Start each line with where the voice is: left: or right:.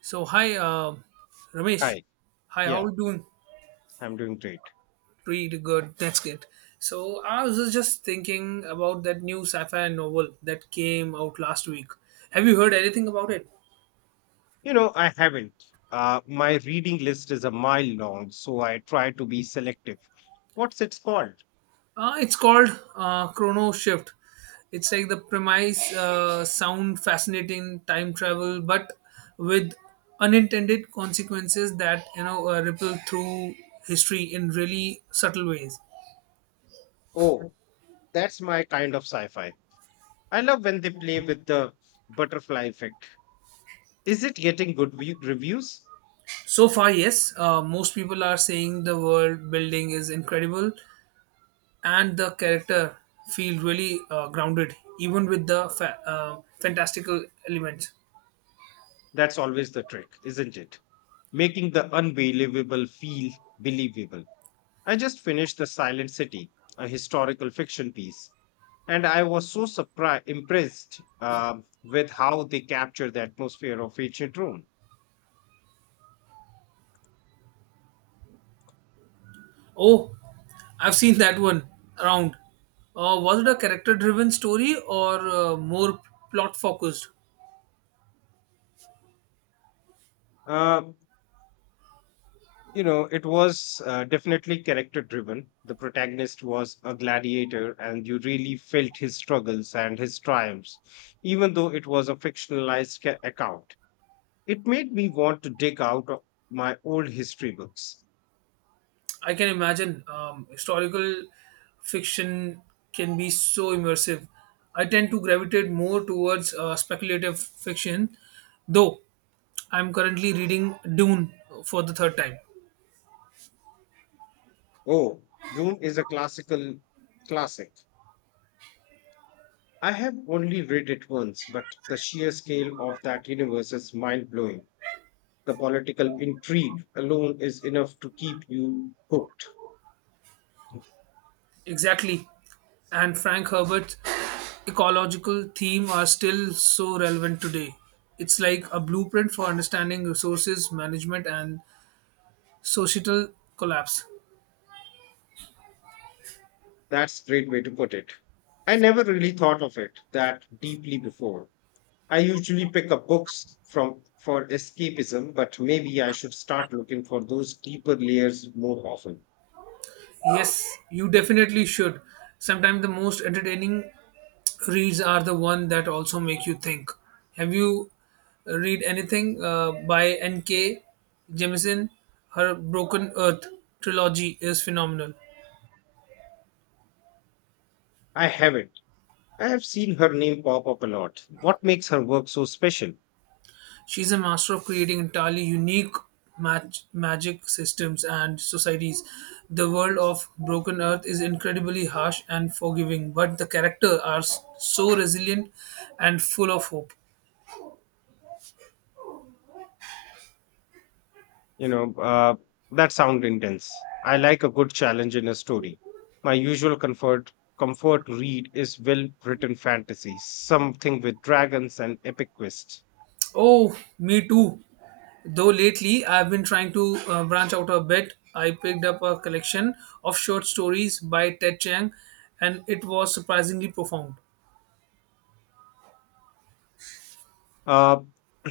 right: So hi, Ramesh.
left: Hi.
right: Hi, how
left: Yeah,
right: are you doing?
left: I'm doing great.
right: Pretty good. That's good. So I was just thinking about that new sci-fi novel that came out last week. Have you heard anything about it?
left: You know, I haven't. My reading list is a mile long, so I try to be selective. What's it called?
right: It's called Chrono Shift. It's like the premise sound fascinating time travel, but with unintended consequences that you know ripple through history in really subtle ways.
left: Oh, that's my kind of sci-fi. I love when they play with the butterfly effect. Is it getting reviews?
right: So far, yes, most people are saying the world building is incredible and the character feel really grounded, even with the fantastical elements.
left: That's always the trick, isn't it? Making the unbelievable feel believable. I just finished The Silent City, a historical fiction piece. And I was so surprised impressed with how they captured the atmosphere of ancient rome.
right: Oh, I've seen that one around. Was it a character driven story or more plot focused?
left: uh, you know it was definitely character driven. The protagonist was a gladiator, and you really felt his struggles and his triumphs, even though it was a account. It made me want to dig out of my old history books.
right: I can imagine historical fiction can be so immersive. I tend to gravitate more towards speculative fiction, though I'm currently reading Dune for the third time.
left: Oh, Dune is a classic. I have only read it once, but the sheer scale of that universe is mind blowing. The political intrigue alone is enough to keep you hooked.
right: Exactly. And Frank Herbert's ecological theme are still so relevant today. It's like a blueprint for understanding resources management and societal collapse.
left: That's a great way to put it. I never really thought of it that deeply before. I usually pick up books from for escapism, but maybe I should start looking for those deeper layers more often.
right: Yes, you definitely should. Sometimes the most entertaining reads are the one that also make you think. Have you read anything by N.K. Jemisin? Her Broken Earth trilogy is phenomenal.
left: I haven't. I have seen her name pop up a lot. What makes her work so special?
right: She's a master of creating entirely unique magic systems and societies. The world of Broken Earth is incredibly harsh and forgiving, but the characters are so resilient and full of hope.
left: You know, that sound intense. I like a good challenge in a story. My usual comfort read is well written fantasy, something with dragons and epic twists.
right: Oh, me too. Though lately I've been trying to branch out a bit. I picked up a collection of short stories by Ted Chiang and it was surprisingly profound.
left: Uh,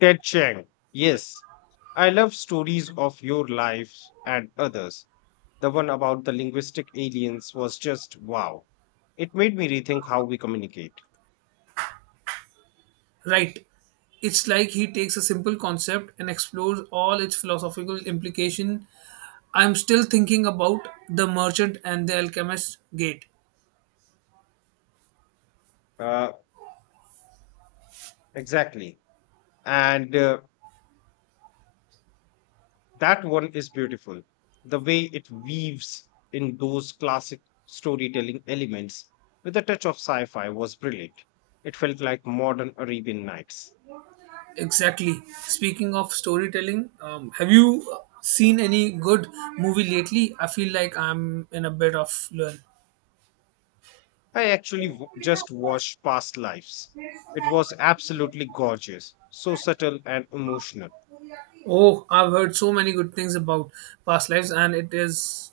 left: Ted Chiang, yes, I love stories of your lives and others. The one about the linguistic aliens was just wow. It made me rethink how we communicate.
right: Right. It's like he takes a simple concept and explores all its philosophical implication. I'm still thinking about The Merchant and the Alchemist's Gate.
left: Uh, exactly. And that one is beautiful. The way it weaves in those classic storytelling elements with a touch of sci-fi was brilliant. It felt like modern arabian nights.
right: Exactly. Speaking of storytelling, have you seen any good movie lately? I feel like I'm in a bit of learn.
left: I just watched past lives. It was absolutely gorgeous, so subtle and emotional.
right: Oh, I've heard so many good things about past lives, and it is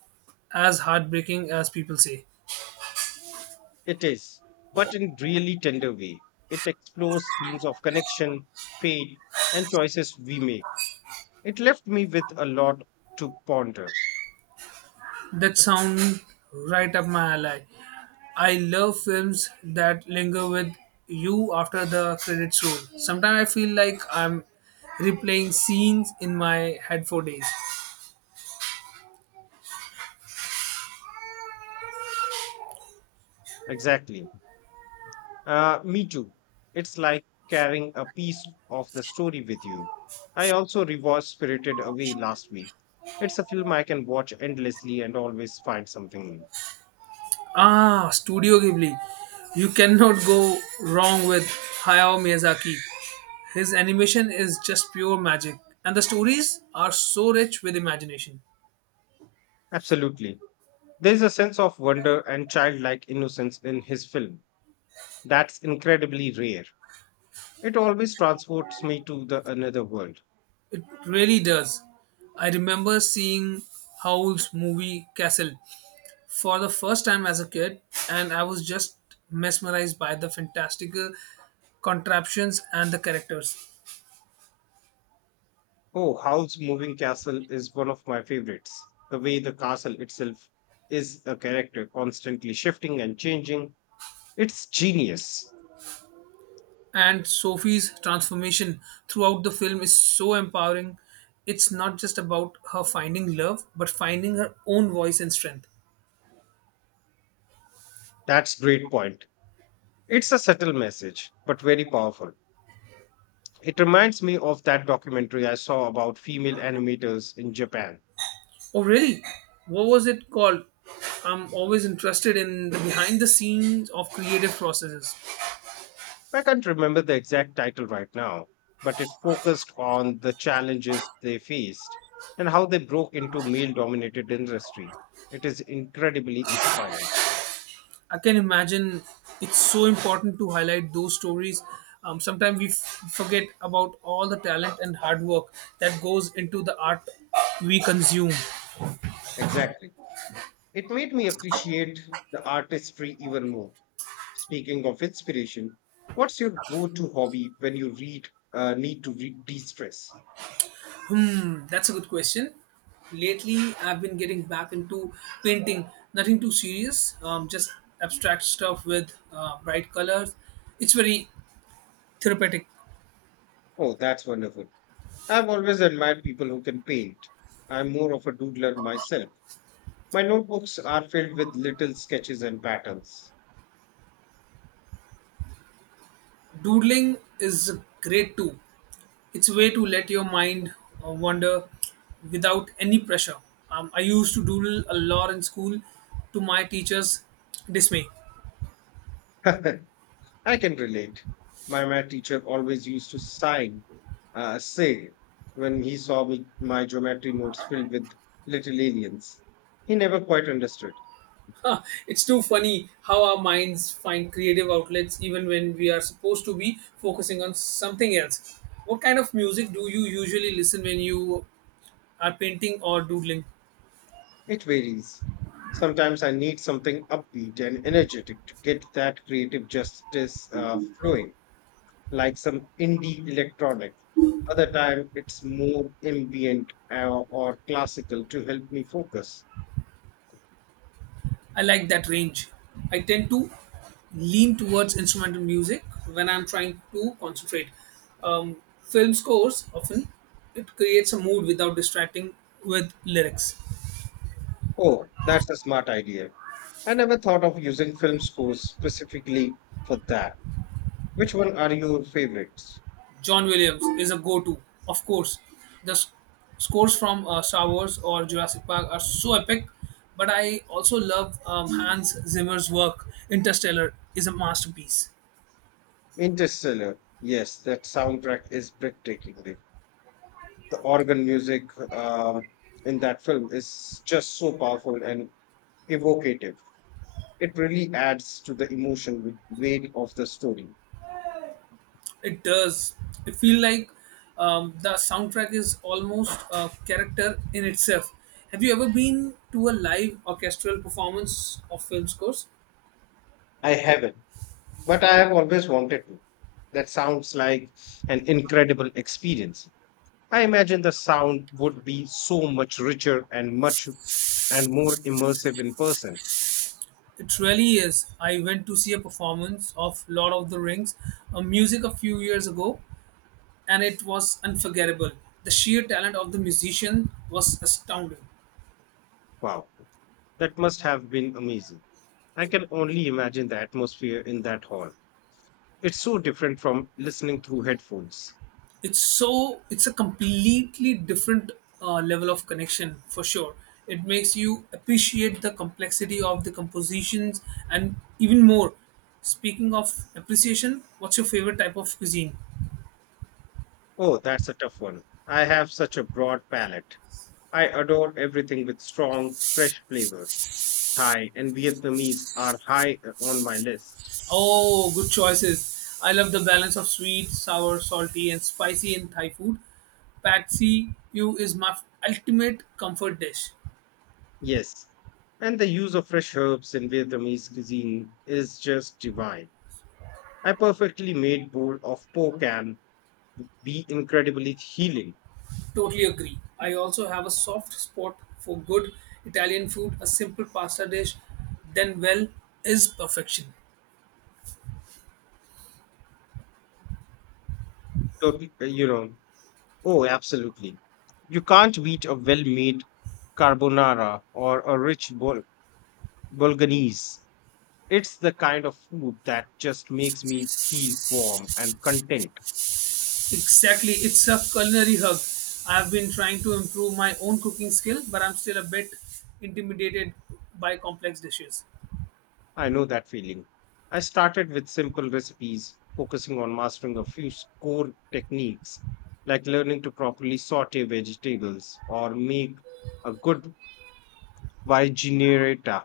right: as heartbreaking as people say.
left: It is, but in really tender way. It explores themes of connection, fate, and choices we make. It left me with a lot to ponder.
right: That sounds right up my alley. I love films that linger with you after the credits roll. Sometimes I feel like I'm replaying scenes in my head for days.
left: Exactly. Me too. It's like carrying a piece of the story with you. I also rewatched Spirited Away last week. It's a film I can watch endlessly and always find something new.
right: Ah, Studio Ghibli. You cannot go wrong with Hayao Miyazaki. His animation is just pure magic, and the stories are so rich with imagination.
left: Absolutely. There's a sense of wonder and childlike innocence in his film that's incredibly rare. It always transports me to the another world.
right: It really does. I remember seeing Howl's movie Castle for the first time as a kid, and I was just mesmerized by the fantastical contraptions and the characters.
left: Oh, Howl's Moving Castle is one of my favorites. The way the castle itself is a character, constantly shifting and changing, it's genius.
right: And Sophie's transformation throughout the film is so empowering. It's not just about her finding love, but finding her own voice and strength.
left: That's great point. It's a subtle message, but very powerful. It reminds me of that documentary I saw about female animators in Japan.
right: Oh, really? What was it called? I'm always interested in the behind the scenes of creative processes.
left: I can't remember the exact title right now, but it focused on the challenges they faced and how they broke into male dominated industry. It is incredibly inspiring.
right: I can imagine it's so important to highlight those stories. Sometimes we forget about all the talent and hard work that goes into the art we consume.
left: Exactly. It made me appreciate the artistry even more. Speaking of inspiration, what's your go to hobby when you read, need to re- de stress?
right: Hmm, that's a good question. Lately, I've been getting back into painting. Nothing too serious, just abstract stuff with bright colors. It's very therapeutic.
left: Oh, that's wonderful. I've always admired people who can paint. I'm more of a doodler myself. My notebooks are filled with little sketches and patterns.
right: Doodling is great too. It's a way to let your mind wander without any pressure. I used to doodle a lot in school to my teacher's dismay.
left: I can relate. My math teacher always used to say, when he saw me, my geometry notes filled with little aliens. He never quite understood.
right: It's too funny how our minds find creative outlets even when we are supposed to be focusing on something else. What kind of music do you usually listen when you are painting or doodling?
left: It varies. Sometimes I need something upbeat and energetic to get that creative justice flowing, like some indie electronic. Other time, it's more ambient or classical to help me focus.
right: I like that range. I tend to lean towards instrumental music when I'm trying to concentrate. Film scores often it creates a mood without distracting with lyrics.
left: Oh, that's a smart idea. I never thought of using film scores specifically for that. Which one are your favorites?
right: John Williams is a go-to, of course. The scores from Star Wars or Jurassic Park are so epic, but I also love Hans Zimmer's work. Interstellar is a masterpiece.
left: Interstellar. Yes, that soundtrack is breathtaking. The organ music in that film is just so powerful and evocative. It really adds to the emotion with weight of the story.
right: It does. It feel like the soundtrack is almost a character in itself. Have you ever been to a live orchestral performance of film scores?
left: I haven't, but I have always wanted to. That sounds like an incredible experience. I imagine the sound would be so much richer and more immersive in person.
right: It really is. I went to see a performance of Lord of the Rings, a music a few years ago, and it was unforgettable. The sheer talent of the musician was astounding.
left: Wow, that must have been amazing. I can only imagine the atmosphere in that hall. It's so different from listening through headphones.
right: It's a completely different level of connection for sure. It makes you appreciate the complexity of the compositions and even more. Speaking of appreciation, what's your favorite type of cuisine?
left: Oh, that's a tough one. I have such a broad palate. I adore everything with strong, fresh flavors. Thai and Vietnamese are high on my list.
right: Oh, good choices. I love the balance of sweet, sour, salty, and spicy in Thai food. Patsy, U is my ultimate comfort dish.
left: Yes. And the use of fresh herbs in Vietnamese cuisine is just divine. A perfectly made bowl of po can be incredibly healing.
right: Totally agree. I also have a soft spot for good Italian food. A simple pasta dish, then well, is perfection.
left: So, uh, you know, oh, absolutely. You can't beat a well made carbonara or a bolognese. It's the kind of food that just makes me feel warm and content.
right: Exactly. It's a culinary hug. I have been trying to improve my own cooking skill, but I'm still a bit intimidated by complex dishes.
left: I know that feeling. I started with simple recipes, focusing on mastering a core techniques, like learning to properly saute vegetables or make a good vinaigretto.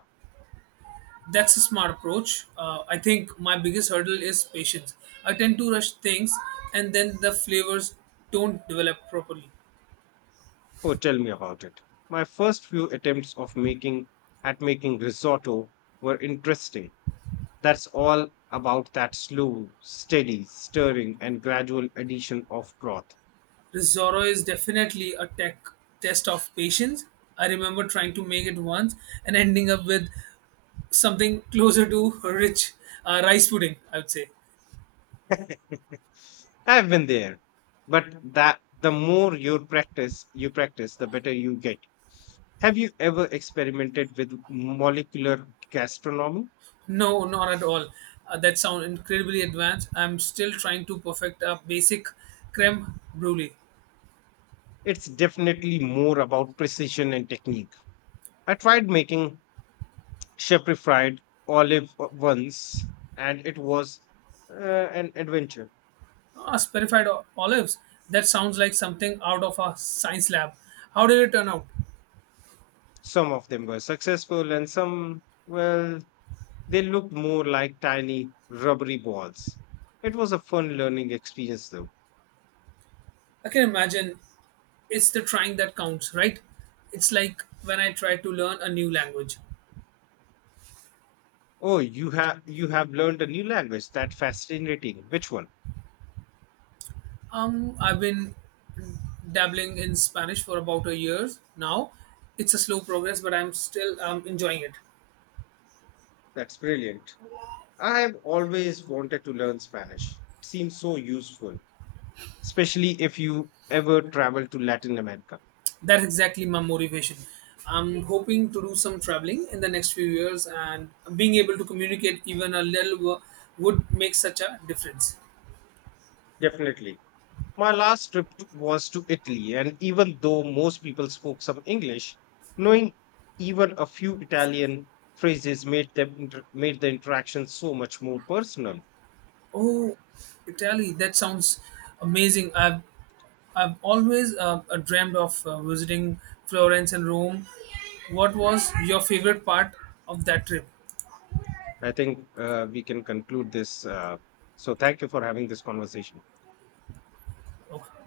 right: That's a smart approach. I think my biggest hurdle is patience. I tend to rush things and then the flavors don't develop properly.
left: Oh, tell me about it. My first few attempts of making at making risotto were interesting. That's all about that slow, steady stirring and gradual addition of broth.
right: Zoro is definitely a tech test of patience. I remember trying to make it once and ending up with something closer to rich rice pudding. I would say
left: I've been there. But that the more you practice, the better you get. Have you ever experimented with molecular gastronomy?
right: no, not at all. That sounds incredibly advanced. I'm still trying to perfect a basic creme brulee.
left: It's definitely more about precision and technique. I tried making shepherd fried olive once, and it was uh, an adventure.
right: Ah, sparified olives. That sounds like something out of a science lab. How did it turn out?
left: Some of them were successful, and some, well, they looked more like tiny rubbery balls. It was a fun learning experience, though.
right: I can imagine it's the trying that counts, right? It's like when I try to learn a new language.
left: Oh, you have learned a new language. That's fascinating. Which one?
right: I've been dabbling in Spanish for about a year now. It's a slow progress, but I'm still enjoying it.
left: That's brilliant. I have always wanted to learn Spanish. It seems so useful, especially if you ever travel to Latin America.
right: That's exactly my motivation. I'm hoping to do some traveling in the next few years, and being able to communicate even a little would make such a difference.
left: Definitely. My was to Italy, and even though most people spoke some English, knowing even a few Italian phrases made the interaction so much more personal.
right: Oh, Italy! That sounds amazing. I've always dreamed of visiting Florence and Rome. What was your favorite part of that trip?
left: I think we can conclude this. So, thank you for having this conversation.
right: Okay.